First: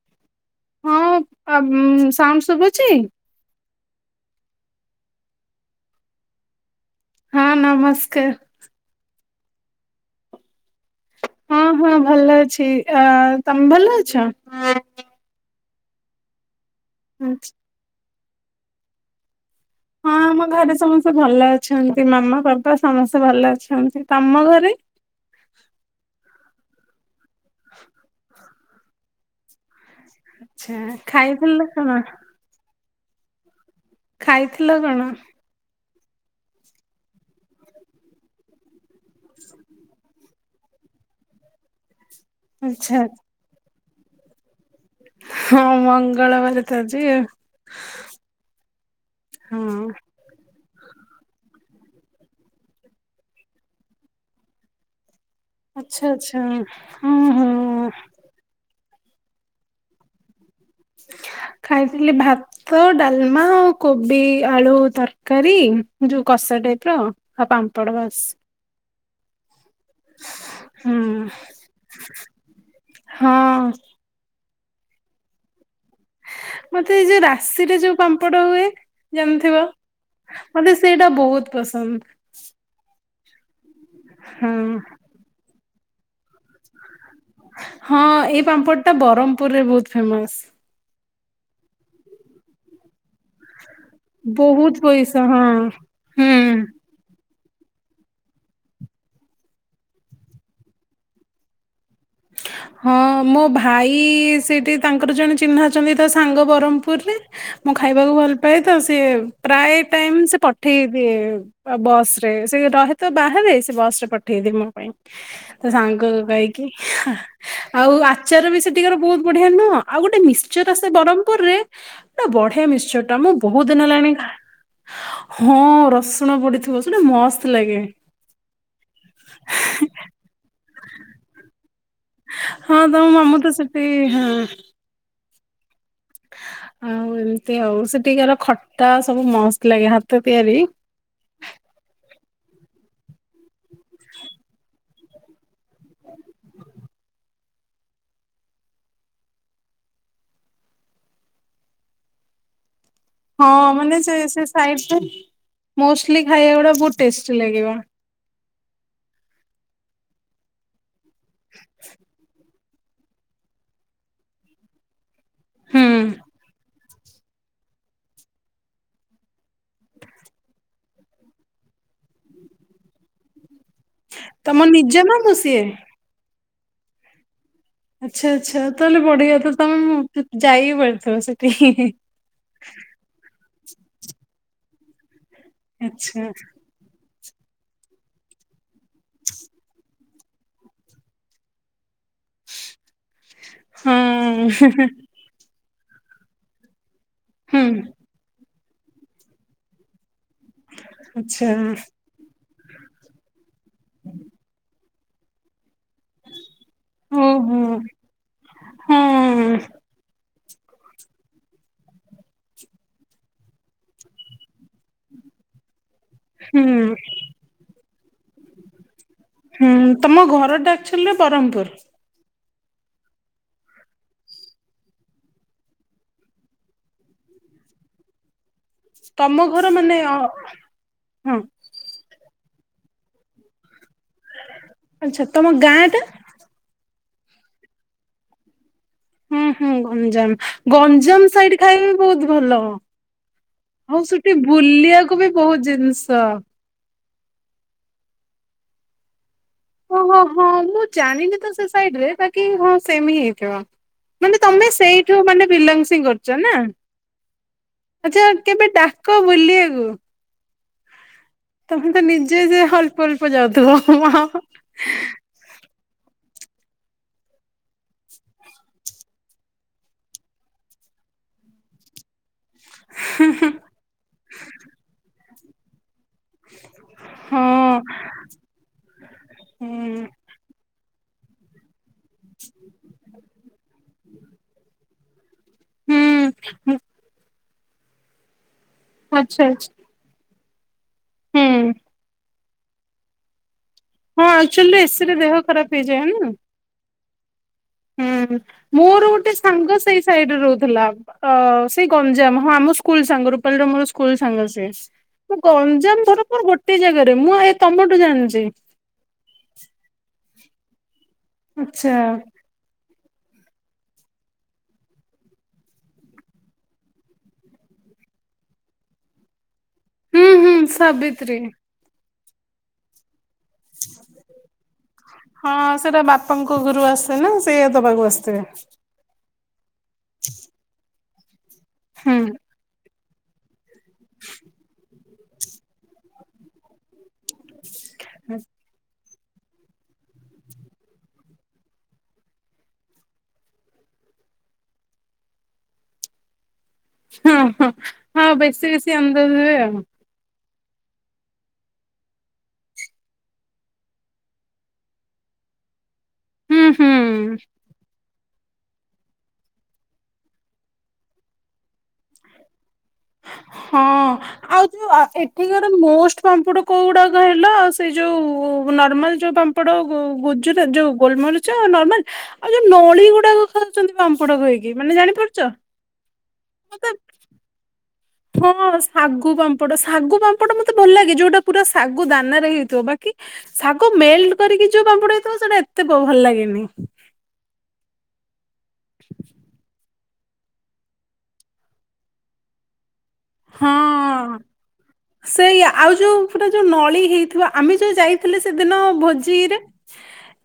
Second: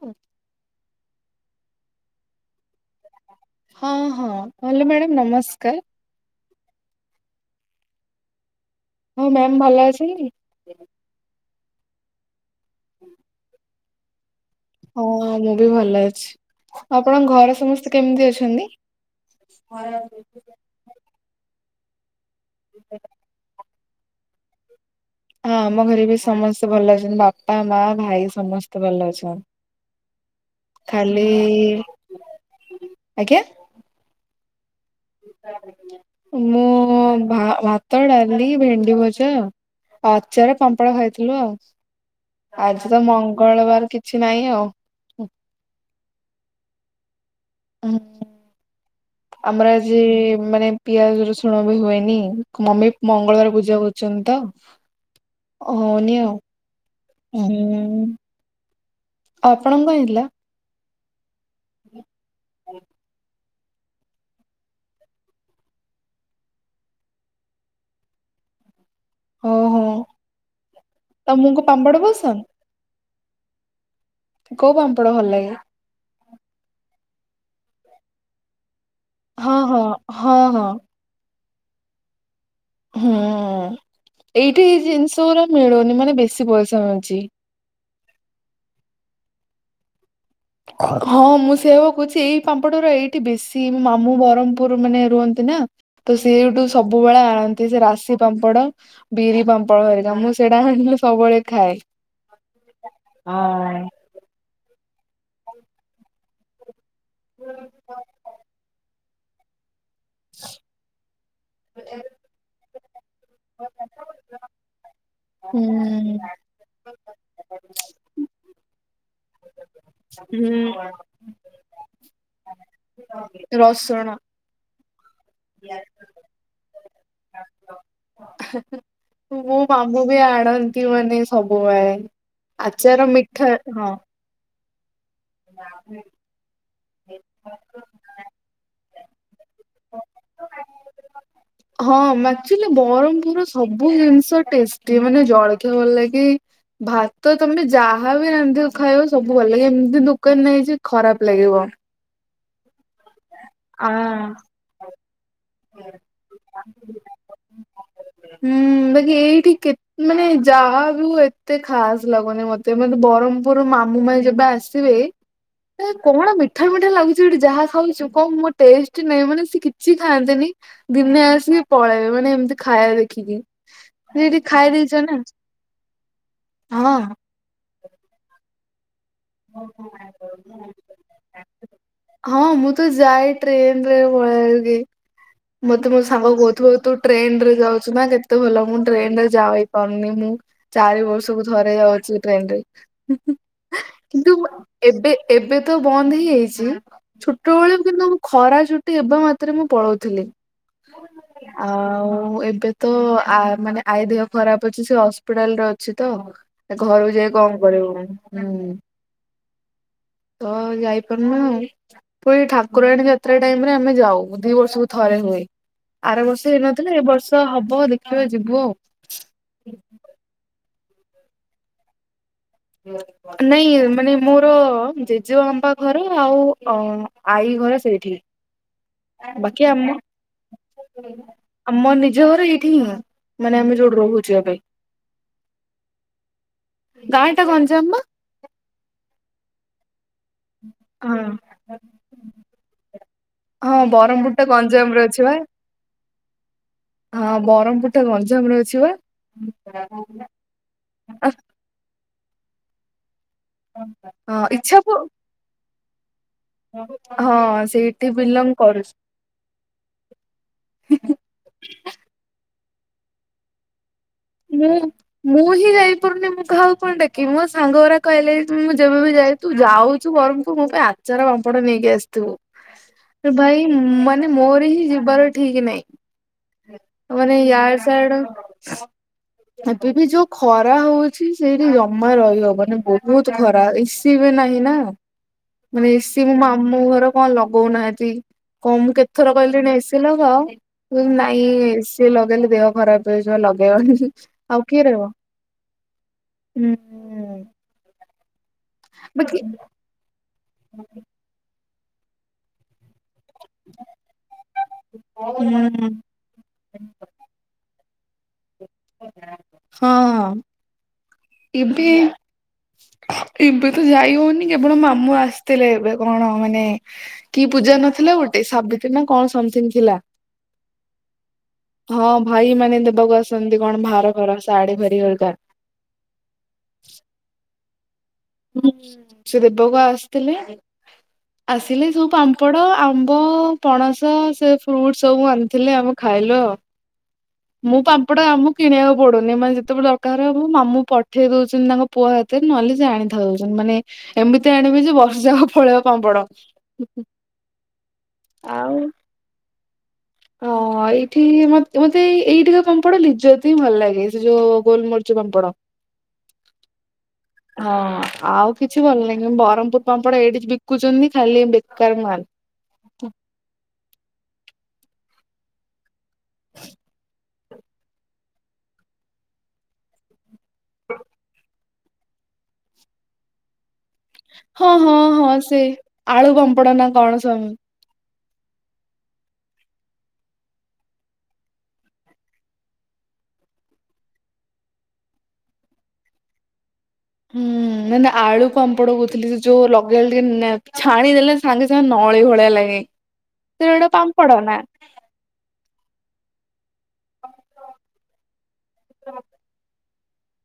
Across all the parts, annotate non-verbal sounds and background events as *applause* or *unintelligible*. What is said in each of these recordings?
ହଁ ହଁ ସାଉଣ୍ଡ ଶୁଭୁଛି। ହଁ ହଁ ହାଲୋ ମ୍ୟାଡ଼ାମ ନମସ୍କାର। ହଁ ନମସ୍କାର। ହଁ ମ୍ୟାମ ଭଲ ଅଛି? ହଁ ହଁ ଭଲ ଅଛି ଅ ତମେ ଭଲ ଅଛ? ହଁ ମୁଁ ବି ଭଲ ଅଛି ଆପଣଙ୍କ ଆଚ୍ଛା ଘରେ ସମସ୍ତେ କେମିତି ଅଛନ୍ତି? ହଁ ଆମ ଘରେ ସମସ୍ତେ ଭଲ ଅଛନ୍ତି ମାମା ବାପା ସମସ୍ତେ ଭଲ ଅଛନ୍ତି ତମ ଘରେ? ହଁ ଆମ ଘରେ ବି ସମସ୍ତେ ଭଲ ଅଛନ୍ତି ବାପା ମା ଭାଇ ସମସ୍ତେ ଭଲ ଅଛନ୍ତି? ଆଛା ଖାଲି ଖାଇଥିଲୁ କଣ? ଆଜ୍ଞା। ଖାଇଥିଲ କଣ? ମୁଁ ଭାତ ଡାଲି ଭେଣ୍ଡି ଭଜା ଆ ଆଚାର ପାମ୍ପଡ ଖାଇଥିଲୁ ଆଉ ଆଜି ଆଚ୍ଛା ତ ମଙ୍ଗଳବାର କିଛି ନାହିଁ ଆଉ ହଁ ମଙ୍ଗଳବାର ତ ଆଜି। ହ ଆମର ହଁ। ଆଜି ମାନେ ପିଆଜ ରଶୁଣ ବି ହୁଏନି ମମି ମଙ୍ଗଳବାର ପୂଜା କରୁଛନ୍ତି ତ? ଆଚ୍ଛା ହଉନିଅ ଆଚ୍ଛା ହଁ। ଉ ଆପଣଙ୍କ କଣ ହେଇଥିଲା? ଖାଇଥିଲି ଭାତ ଡାଲ ମା କୋବି ଆଳୁ ତରକାରୀ ଯୋଉ କଷା ଟାଇପ ର ହଁ ପାମ୍ପଡ଼ ବାସ୍। ଓହୋ ହୁଁ। ତମକୁ ପାମ୍ପଡ ପସନ୍ଦ? ହଁ। କୋଉ ପାମ୍ପଡ ଭଲ ଲାଗେ? ମତେ ଏଇ ଯୋଉ ରାଶିରେ ଯୋଉ ପାମ୍ପଡ ହୁଏ ହଁ ଜାଣିଥିବ ହଁ ହଁ ହଁ ମତେ ସେଇଟା ବହୁତ ପସନ୍ଦ। ହୁଁ ହଁ ଏଇଠି ଏଇ ଜିନିଷ ପୁରା ମିଳୁନି ମାନେ ବେଶୀ ପଇସା ମିଳୁଛି। ହଁ ଏଇ ପାମ୍ପଡ଼ ଟା ବ୍ରହ୍ମପୁର ରେ ବହୁତ ଫେମସ। ହଁ ମୁଁ ସେୟାବା କହୁଛି ଏଇ ପାମ୍ପଡର ଏଇ ଠି ବେଶୀ ମାମୁଁ ବ୍ରହ୍ମପୁର ବହୁତ ମାନେ ପଇସା ହଁ ରୁହନ୍ତି ନା ତ ସେଠୁ ହୁଁ। ସବୁ ସବୁବେଳେ ଆଣନ୍ତି ସେ ରାଶି ପାମ୍ପଡ ବିରି ପାମ୍ପଡ ହେରିକା ମୁଁ ସେଇଟା ଆଣିଲି ସବୁବେଳେ ଖାଏ। ହଁ ମୋ ହଁ। ଭାଇ ସେଠି ତାଙ୍କର ଜଣେ ଚିହ୍ନା ଅଛନ୍ତି ତା ସାଙ୍ଗ ବ୍ରହ୍ମପୁ ପୁରରେ ହୁଁ। ମୁଁ ଖାଇବାକୁ ଭଲ ପାଏ ତ ସିଏ ପ୍ରାୟ ଟାଇମ ସେ ପଠେଇ ଦିଏ। ବସ ରେ ସେ ରହେତ ବାହାରେ ସେ ବସରେ ପଠେଇ ଦିଏ ମୋ ପାଇଁ ତା ସାଙ୍ଗ ହୁଁ। କହିକି ଆଉ ଆଚାର ବି ସେଠିକାର ବହୁତ ବଢିଆ ନୁହଁ ଆଉ ଗୋଟେ ହୁଁ। ମିଶ୍ଚର ସେ ବ୍ରହ୍ମପୁରରେ ନା ବଢିଆ ମିଶ୍ଚରଟା ମୁଁ ବହୁତ ଦିନ ହେଲାଣି। ରସୁଣ। ଖା- ହଁ ରସୁଣ ପଡିଥିବ ସେଟା ମସ୍ତ ଲାଗେ। ମୋ ବାବୁ ବି ଆଣନ୍ତି ମାନେ ସବୁବେଳେ ଆଚାର ମିଠା ହଁ। ହୁଁ। ହଁ ହୁଁ ଆଉ ଏମତି ହଉ ସେଠିକାର ଖଟା ସବୁ ମସ୍ତ ଲାଗେ ହାତ ତିଆରି ହଁ ଆଚୁଲି ବ୍ରହମପୁର ସବୁ ଜିନିଷ ଟେଷ୍ଟି ମାନେ ଜଳଖିଆ ଭଲ ଲାଗେ ଭାତ ତମେ ଯାହାବି ରାନ୍ଧିବ ଖାଇବାକୁ ସବୁ ଭଲ ଲାଗିବ ଏମିତି ଦୋକାନ ନାଇଜେ ଖରାପ ଲାଗିବ ହଁ ମାନେ ଆଁ ସେ ସାଇଟ୍ ରେ ମୋଷ୍ଟଲି ଖାଇବା ଗୁରା ବହୁତ ଟେଷ୍ଟି ଲାଗିବ। ହୁଁ ବାକି ଏଇଠି କେ ମାନେ ଯାହା ବି ହଉ ଏତେ ଖାସ ଲାଗୁନି ମତେ। ସେମାନେ ବ୍ରହ୍ମପୁର ମାମୁମାଇଁ ଯେବେ ଆସିବେ କଣ ମିଠା ମିଠା ଲାଗୁଛି ଏଠି ଯାହା ଖାଉଛୁ କଣ ମୋର ଟେଷ୍ଟ ନାହିଁ ମାନେ ସେ କିଛି ଖାଆନ୍ତିନି ଦିନେ ଆସିକି ପଳେଇବେ ମାନେ ଏମିତି ଖାଇବା ଦେଖିକି। ସେଠି ତମ ଖାଇ ନିଜ ଦେଇଛ ନା ମାମୁଁ ସିଏ? ହଁ। ଆଚ୍ଛା ଆଚ୍ଛା ତାହେଲେ ବଢିଗ ତ ତମେ ଯାଇକି ପାରିଥିବ ସେଠି। ହଁ ମୁଁ ତ ଯାଏ ଟ୍ରେନ ରେ ପଳ କି ମତେ ମୋ ଆଚ୍ଛା। ସାଙ୍ଗ କହୁିବ ତୁ ଟ୍ରେନ ରେ ଯାଉଛିୁ ନା କେତେ ଭଲ ମୁଁ ଟ୍ରେନ ରେ ଯାଇ ପାରୁନି ମୁଁ। ଚାରି ବର୍ଷକୁ ଥରେ ଯାଉଛି ଟ୍ରେନ ରେ। କିନ୍ତୁ ହଁ। ଏବେ ଏବେ ତ ବନ୍ଦ ହେଇଯାଇଛି। ହୁଁ। ଛୋଟବେଳେ କିନ୍ତୁ ମୁଁ ଖରା ଛୁଟି ଏବେ ମାତ୍ରେ ମୁଁ ପଳଉଥିଲି। ଆଚ୍ଛା ଆଉ ଏବେ ତ ଆ ମାନେ ଆଇ ଦେହ ଖରାପ ଅଛି ସେ ହପିଟାଲରେ ଅଛି ତ ଘରକୁ ଯାଇ କଣ ଓହୋ କରିବୁ ହୁଁ। ହଁ ତ ଯାଇପାରୁନ ଆଉ ପୁଣି ଠାକୁରାଣୀ ଯାତ୍ରା ଟାଇମ ରେ ଆମେ ଯାଉ ଦି ବର୍ଷ ଭିତ ଥରେ ହୁଏ ଆର ବର୍ଷ ହୁଁ ହେଇନଥିଲେ ଏ ବର୍ଷ ହବ ଦେଖିବା ଯିବୁ ଆଉ। ହୁଁ ତମ ଘରଟା ଆଚୁଲରେ ବ୍ରରମପୁର? ହ ନାଇଁ ମାନେ ମୋର ଜେଜେ ବାପା ଘର ଆଉ ଆଈ ଘର ସେଇଠି। ତମ ବାକି ଘର ଆମ ମାନେ ହଁ ଆମ ନିଜ ଘର ଏଇଠି ହିଁ ମାନେ ଆମେ ଯୋଉଠି ରହୁଛ ଏବେ। ଆଚ୍ଛା ତମ ଗାଁ ଟା? ଗାଁ ଟା ଗଞ୍ଜାମ ମା। ହୁଁ ହୁଁ ଗଞ୍ଜାମ ହଁ। ଗଞ୍ଜାମ ସାଇଡ ଖାଇବ ବହୁତ ଭଲ। ହଁ ଆଉ ବ୍ରହ୍ମପୁର ସେଠି ଟା ଗଞ୍ଜାମ ରେ ଅଛି ବୁଲିବାକୁ ବି ବା ବହୁତ ଜିନିଷ। ହଁ ବ୍ରରମପୁର ଟା ଗଞ୍ଜାମ ରେ ଅଛି ବା। ଓହୋ ହଁ ମୁଁ ଜାଣିନି ତ ସେ ସାଇଡ ରେ ବାକି ହଁ ସେମି ହି ମାନେ ହଁ ତମେ ଇଚ୍ଛା ହଁ ସେଇଠୁ ମାନେ ବିଲଙ୍ଗଂସ ହିଁ କର ନା ସେଇଠି ଆଛା ବିଲଙ୍ଗ କେବେ କରୁଛି। ଡାକ ବୁଲିବାକୁ। ତମେ ତ ନିଜେ ଯେ ଅଳ୍ପ ଅଳ୍ପ ଯାଉଥିବ ମା ମୁଁ ମୁଁ ହିଁ ଯାଇପାରୁନି ମୁଁ କାହାକୁ କଣ ଡାକିବି ମୋ ସାଙ୍ଗ ଗୁରା କହିଲେ ମୁଁ ଯେବେ ବି ଯାଏ ତୁ ଯାଉଛୁ ବରହ୍ମପୁର ମୋ ପାଇଁ ଆଚାର ପାମ୍ପଟ ନେଇକି ଆସିଥିବୁ। ଭାଇ ମାନେ ମୋର ହିଁ ଯିବାର ଠିକ ନାହିଁ। ମାନେ ୟାଡ ହଁ। ସ୍ୟଡେ ଏବେ ହୁଁ ବି ଯୋଉ ଖରା ହଉଛି ଛି ସେଇଠି ଜମା ରହିବ ମାନେ ବହୁତ ଖରାପ ଏସି ବି ନାହିଁ ନା। ମାନେ ଏସିି ହୁଁ ମୋ ମାମୁ ଘର କଣ ଲଗଉନାହାନ୍ତି କଣ ମୁଁ କେତେଥର ଆଚ୍ଛା ଆଚ୍ଛା କହିଲିଣି ଏସି ନାଇଁ ହୁଁ। ଏସି ଲଗେଇଲେ ଦେହ ଖରାପ ହେଇଯିବ ଲଗେଇବନି। ହଁ ଆଉ ଆକ୍ଚୁଆଲି କିଏ ରହିବ ଏସି ରେ ଦେହ ଖରାପ ହେଇଯାଏ ନା। ହୁଁ ହୁଁ ମୋର ଗୋଟେ ବାକି ସାଙ୍ଗ ସେଇ ସାଇଡରେ ରହୁଥିଲା। ଅ ସେଇ ଗଞ୍ଜାମ ହଁ ଆମ ସ୍କୁଲ ସାଙ୍ଗରୁ ମୋର ସ୍କୁଲ ସାଙ୍ଗସେ ହୁଁ ମୁଁ ଗଞ୍ଜାମ ଧର କଣ ଗୋ କେତେ ଜାଗାରେ ମୁଁ ଏ ତମଠୁ ଜାଣିଛି ହଁ ଟିବି ଆଚ୍ଛା ଏବେ ତ ଯାଇ ହଉନି କେବଳ ମାମୁଁ ଆସିଥିଲେ ଏବେ କଣ ମାନେ କି ପୂଜା ନଥିଲା ଗୋଟେ ସାବିତ୍ରୀ ନା କଣ ସମଥିଙ୍ଗ ଥିଲା ହୁଁ ହୁଁ ସାବିତ୍ରୀ ହଁ ଭାଇ ମାନେ ଦେବାକୁ ଆସନ୍ତି କଣ ଭାର ଫାର ଶାଢୀ ହେରିକା ହଁ ସେଟା ବାପାଙ୍କ ଘରୁ ଆସେ ନା ସେଇଆ ଦବାକୁ ଆସେ ହୁଁ ସେ ଦେବାକୁ ଆସିଥିଲେ ଆସିଲେ ସବୁ ହୁଁ ପାମ୍ପଡ ଆମ୍ବ ପଣସ ସେ ଫ୍ରୁଟସ୍ ସବୁ ଆଣିଥିଲେ ଆମ ଖାଇଲୁ ଆଉ ମୁଁ ପାମ୍ପଡା ଆମ କିଣିବାକୁ ପଡୁନି ମାନେ ଯେତେବେଳେ ଦରକାର ହବ ମାମୁଁ ପଠେଇ ଦଉଛନ୍ତି ତାଙ୍କ ପୁଅ ହାତରେ ନହେଲେ ଜାଣିି ହଉଛନ୍ତି ମାନେ ଏମିତି ଆଣିବେ ଯେ ବର୍ଷ ଯାକ ପଳେଇବ ପାମ୍ପଡ ହଁ ହ ହଁ ବେସ ବେସି ଆଣିଦେଉଥିବେ ଆଉ ହ ଏଇଠି ମତେ ଏଇଠି କା ପାମ୍ପଡ ଲିଜତି ହିଁ ଭଲ ଲାଗେ ସେ ଯୋଉ ଗୋଲମରିଚ ପାମ୍ପଡ ହୁଁ ହୁଁ। ହଁ ଆଉ କିଛି ଭଲ ଲାଗିବନି ବ୍ରହ୍ମପୁର ପାମ୍ପଡ ଏଇଠି ବିକୁଛନ୍ତି ଖାଲି ବେକାର ମାଲ୍ ହଁ ଆଉ ଯୋ ଏଠିକାର ମୋଷ୍ଟ ପାମ୍ପୁଡ କୋଉ ଗୁଡାକ କହି ଲ ଆଉ ସେଇ ଯୋଉ ନର୍ମାଲ ଯୋଉ ପାମ୍ପଡ ଗୁଜୁ ଯୋଉ ଗୋଲମରିଚ ନର୍ମାଲ ଆଉ ଯୋଉ ନଳି ଗୁଡାକ ଖାଉଛନ୍ତି ପାମ୍ପଡ କହିକି ହଁ ମାନେ ହଁ ହଁ ଜାଣିପାରୁଛ? ସେ ଆଳୁ ପାମ୍ପଡ ମତେ ନା କଣ ସ ହଁ ଶାଗୁ ପାମ୍ପଡ ଶାଗୁ ପାମ୍ପଡ ମତେ ଭଲ ଲାଗେ ଯୋଉଟା ପୁରା ଶାଗୁ ଦାନାରେ ହେଇଥିବ ବାକି ଶାଗୁ ମେଲ୍ଟ କରିକି ଯୋଉ ପାମ୍ପୁଡ ହେଇଥିବ ସେଇଟା ଏତେ ଭଲ ଲାଗେନି ହୁଁ ନାଇଁ ନାଇଁ ଆଳୁ ପାମ୍ପଡ କହୁଥିଲି ସେ ଯୋଉ *unintelligible* ଛାଣି ଦେଲେ ସାଙ୍ଗେ ସାଙ୍ଗେ ନଳି ଭଳିଆ ଲାଗେ ପାମ୍ପଡ଼ ନା ସେଇୟା ଆଉ ଯୋଉ ପୁରା ଯୋଉ ନଳୀ ହେଇଥିବ ଆମେ ଯୋଉ ଯାଇ ହେଲେ ସେଦିନ ଭୋଜିରେ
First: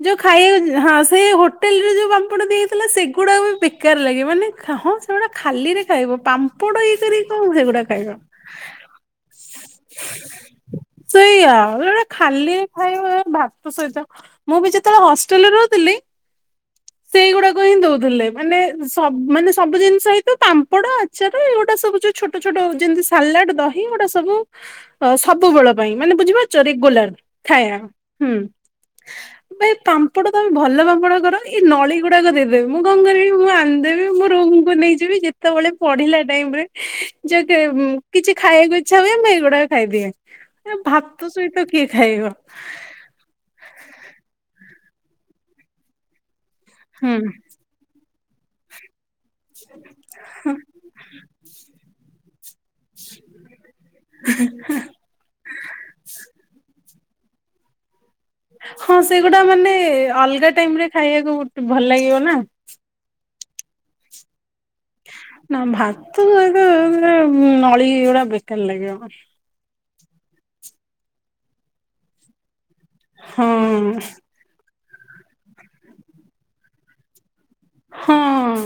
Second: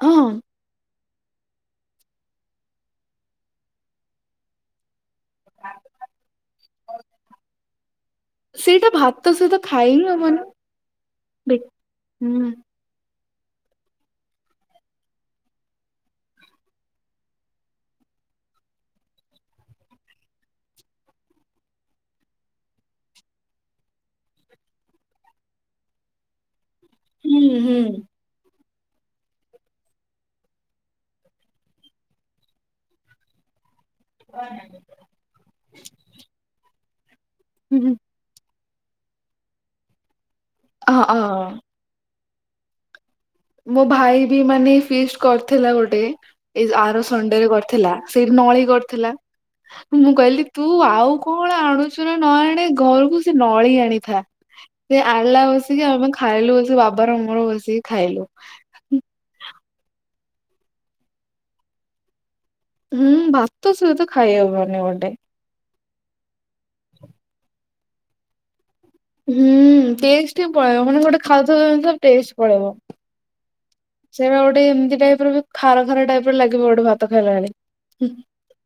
ହଁ ଯୋଉ ଖାଇ ହଁ ସେ ହୋଟେଲରେ ଯଉ ପାମ୍ପଡ଼ ଦେଇଥିଲା ସେଗୁଡ଼ାକ ବି ବେକାର୍ ଲାଗେ ମାନେ ହଁ ସେଗୁଡା ଖାଲିରେ ଖାଇବ ପାମ୍ପଡ ଇଏ କରିକି କଣ ସେଗୁଡା ଖାଇବ ସେଇଟା ଭାତ ସହିତ ଖାଇ ହିଁ ସେଇଆ ହବନି ସେଗୁଡା ହୁଁ *unintelligible* ଭାତ ସହିତ ମୁଁ ବି ଯେତେବେଳେ ହଷ୍ଟେଲରେ ରହୁଥିଲି *inaudible* ସେଇଗୁଡାକ ହିଁ ଦଉଥିଲେ ମାନେ ମାନେ ସବୁ ଜିନିଷ ହେଇଥିବ ପାମ୍ପଡ ଆଚାର ଏଗୁଡା ସବୁ ଛୋଟ ଛୋଟ ଛୋଟ ଯେମିତି ସାଲାଡ଼ ଦହି ଏ ଗୋଟା ସବୁ ସବୁବେଳ ପାଇଁ ମାନେ ବୁଝିପାରୁଛ ରେଗୁଲାର ହୁଁ ହୁଁ। ଖାଇବା ହୁଁ ଭାଇ ପାମ୍ପଡ଼ ତମେ ଭଲ ପାମ୍ପଡ କର ଏଇ ନଳି ଗୁଡାକ ଦେଇଦେବେ ମୁଁ କଣ କରିବି ମୁଁ ଆଣିଦେବି ମୋ ରମ୍ ଙ୍କୁ ନେଇଯିବି ଯେ ସେତେବେଳେ ପଢିଲା ଟାଇମରେ ଯଉ ହୁଁ କିଛି ଖାଇବାକୁ ଇଚ୍ଛା ହୁଏ ମୁଁ ଏଗୁଡାକ ଖାଇଦିଏ ଏ ହଁ ଭାତ ହଁ ସହିତ କିଏ ଖାଇବ ମୋ ଭାଇ ବି ମାନେ ଫିଷ୍ଟ୍ କରିଥିଲା ଗୋଟେ ଏ ଆର ହୁଁ ସଣ୍ଡେରେ କରି ଥିଲା ସେଇଠି ନଳି କରିଥିଲା ମୁଁ କହିଲି ତୁ ଆଉ କଣ ଆଣୁ ନା ନ ଆଣେ ଘରକୁ ସେ ନଳି ଆଣିଥା ସେ ଆଣିଲା ବସିକି ଆମେ ଖାଇଲୁ ବସିକି ବାବାର ମୋର ବସିକି ଖାଇଲୁ ହଁ ସେଗୁଡା ମାନେ ଅଲଗା ଟାଇମରେ ଖାଇବାକୁ ଭଲ ଲାଗିବ ନା, ହୁଁ ଭାତ ସହିତ ଖାଇ ହବନି ଗୋଟେ, ନ ଭାତ ସହିତ ଏଗୁଳା ନଳି ଗୁଡ଼ା ବେକାର୍ ଲାଗିବ, ହୁଁ ଟେଷ୍ଟି ପଳେଇବ ମାନେ ଗୋଟେ ଖାଉଥିବ ଜିଷ ଟେଷ୍ଟ୍ ପଳେଇବ, ହଁ, ଏଗୁଳା ଗୋଟେ ଏମିତି ଟାଇପ୍ ର ବି ଖାର-ଖାର ଟାଇପ୍ ର ଲାଗିବ ଗୋଟେ ଭାତ ଖାଇଲା ବେଳେ ହୁଁ, ହଁ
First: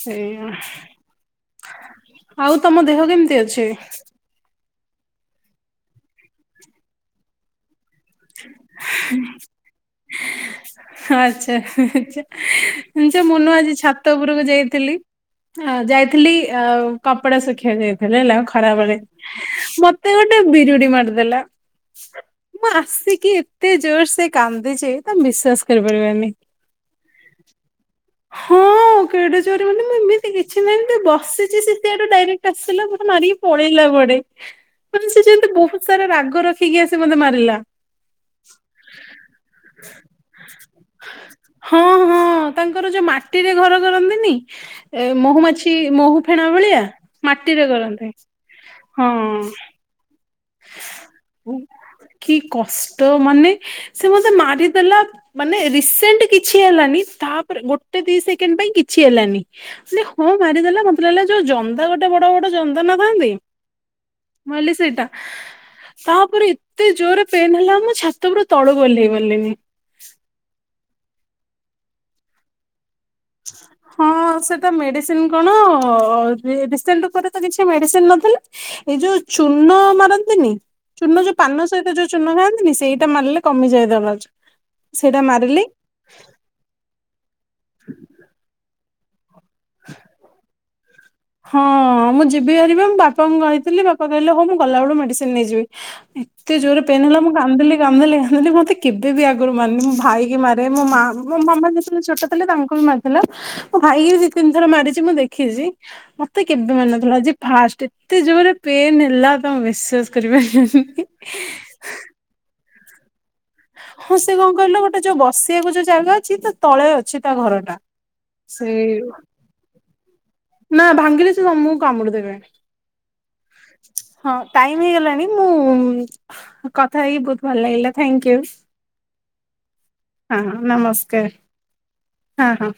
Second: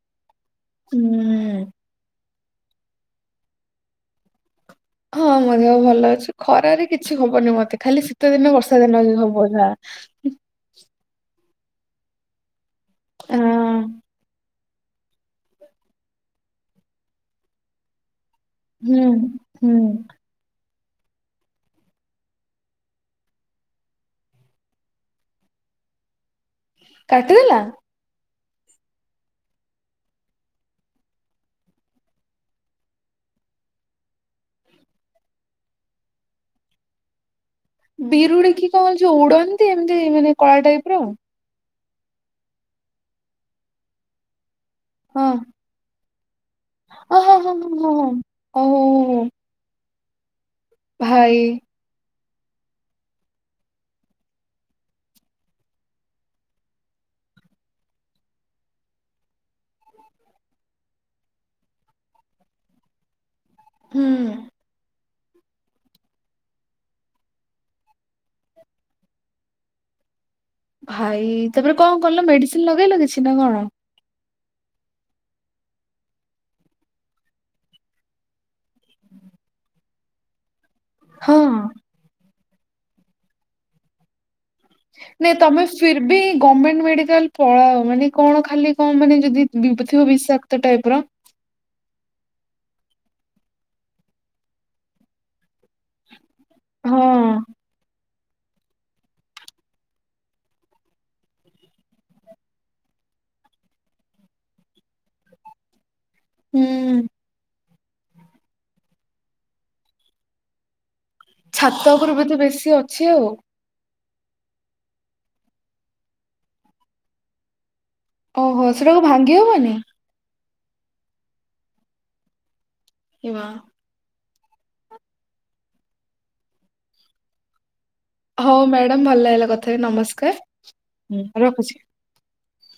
ସେଇଆ, ହୁଁ, ଆଉ ତମ ଦେହ କେମିତି ଅଛି? ହଁ ମୋ ଦେହ ଭଲ ଅଛି ଖରାରେ କିଛି ହବନି ମତେ ଖାଲି ସେ ଶିତ ଦିନ ବର୍ଷା ଦିନ ବି ହବ ଯା। ହଁ ଆଚ୍ଛା-ଆଚ୍ଛା ଯୋଉ ମୁନୁ ଆଜି ଛାତପୁରକୁ ଯାଇଥିଲି, ହଁ ଯାଇଥିଲି ଆ କପଡ଼ା ଶୁଖିବାକୁ ଯାଇଥିଲା ହେଲା ଅ ଖରାବେଳେ ହୁଁ ହୁଁ ମତେ ଗୋଟ୍ ନା ବିଜୁଡ଼ି ମାରି ଦେଲା କଣ ଆସ୍ ସେ କି ଏତେ ଜୋର ସେ କାଦୀଛି ତାମ୍ ବିଶ୍ଵାସ୍ କରିପାରିବନି, କାଟିଦେଲା, ହଁ, ହଉ କେଡେ ଚୋରେ ମନେ-ମନେ ଏମିତି କିଛି ନାହିଁ ତୁ ବସିଛି ସେଆଡ଼ୁ ଡାଇରେକ୍ଟ୍ ଆସିଲା ମତେ ମାରିକି, ପଳେଇଲା ବଡେ ମାନେ ସେ ଯେମିତି ବହୁତ୍ ସାରା ରାଗ ରଖିକି ଆସି ମତେ ମାରିଲା, ବିରୁଡି଼କି କଣଛ ଉଡ଼ନ୍ତି ଏମିତି ମାନେ କଳା ଟାଇପ୍ ର ଆଉ, ହଁ-ହଁ ତାଙ୍କର ଯୋଉ ମାଟିରେ ଘର କରନ୍ତିନି ଏ ମହୁମାଛି, ତି ମହୁ ଫେଣା ଭଳିଆ ଓ ହଁ ହଁ ମାଟିରେ ହଁ ହଁ ହଁ କରନ୍ତି ଓହୋ ହଁ, ଭାଇ, କି କଷ୍ଟ ମାନେ ସେ ମତେ ମାରିଦେଲା, ମାନେ ରିସେଣ୍ଟ୍ କିଛି ହେଲାନି ତାପରେ ଗୋଟେ ଦି ସେକେଣ୍ଡ୍ ପାଇଁ କିଛି ହେଲାନି, ଥିଲେ ହଁ ମାରିଦେଲା ମତେ ଲାଗିଲା ଯୋଉ ଜନ୍ଦା ଗୋଟେ ବଡ଼-ବଡ଼ ଜନ୍ଦା ନ ଥାନ୍ତି, ହୁଁ ମଲି ସେଇଟା, ତାପରେ ଏତେ ଜୋରରେ ପେନ୍ ହେଲା ମୁଁ ଛାତ ଉପୁରା ତଳକୁ ଗହ୍ଲେଇ ଗଲିନି, ଭାଇ ତାପରେ କଁ କଲ ମେଡ଼ିସିନ୍ ଲଗେଇଲ କିଛି ନା କଣ, ହଁ ସେଟା ମେଡ଼ିସିନ୍ କଣ ଡି ଡିଟେନ୍ ଉପରେ ତ କିଛି ମେଡ଼ିସିନ୍ ନ ଥିଲା, ଏଇ ଯୋଉ ଚୂନ ମାରନ୍ତିନି, ଚୂନ ଯୋଉ ହଁ। ପାନ୍ ସହିତ ଯୋଉ ଚୂନ ଖାଆନ୍ତିନି ସେଇଟା ମାରିଲେ କମି ଯାଏ ଦରଦ୍, ନାଇଁ ତମେ ଫିର୍ ବି ଗଭର୍ମେଣ୍ଟ୍ ମେଡିକାଲ ପଳାଅ ମାନେ କଣ ଖାଲି କଁ ମାନେ ଯଦି, ବିପତି ଓ ବିଷାକ୍ତ୍ ଟାଇପ୍ ର, ହଁ ମୁଁ ଯିବି ପାରିବି ମୁଁ ବାପାଙ୍କୁ କହିଥିଲି ବାପା କହିଲେ ହଉ ମୁଁ ଗଲାବେଡ଼ୁ ମେଡ଼ିସିନ୍ ନେଇଯିବିହ ହିଁ, ଏତେ ଜୋରେ ପେନ୍ ହେଲା ମୁଁ ହଁ। କନ୍ଦିଲି-କାନ୍ଦିଲି-କାନ୍ଦିଲି ମତେ, କେବେ ବି ଆଗରୁ ମାରନି ମୋ ଭାଇ କି ମାରେ ମୋ ମା ମୋ ମାମା ଯେତେବେଳେ ଛୋଟ ଥିଲେ ତାଙ୍କୁ ବି ମାରିଥିଲା, ମୁଁ ଭାଇକି ଦି ତିନି ଥର ମାରିଛି ମୁଁ ଦେଖିଛି ମତେ ହୁଁ କେବେ ମାନଥିଲା, ଫାଷ୍ଟ୍ ଏତେ ଜୋରରେ ପେନ୍ ହେଲା ତମ ବିଶ୍ଵାସ୍ କରିପାରିବେ ନି, ଛାତ ଉପରୁ ବି ତ ବେଶୀ ଅଛି ଆଉ, ହଁ ସେ କଁ କହିଲ ଗୋଟେ ଯୋଉ ବସିବାକୁ ଯୋଉ ଜାଗା ଅଛି ତ ତଳେ ଅଛି ତା ଘରଟା, ଓହୋ ସେଇ ସେଟାକୁ ଭାଙ୍ଗି ହବନି? ନା ଭାଙ୍ଗିଲେ ସେ ତମକୁ କାମୁଡି ଦେବେ, ହିବା, ହଁ ଟାଇମ୍ ହେଇଗଲାଣି ମୁଁ କଥା ହେଇକି ବହୁତ୍, ଭଲଲାଗିଲା ଥ୍ୟାଙ୍କୟୁ ହଉ ମ୍ୟାଡାମ ଭଲ ଲାଗିଲା କଥା ହେଇକି ନମସ୍କା ହଁ ନମସ୍କାର ହଁ ହଁ।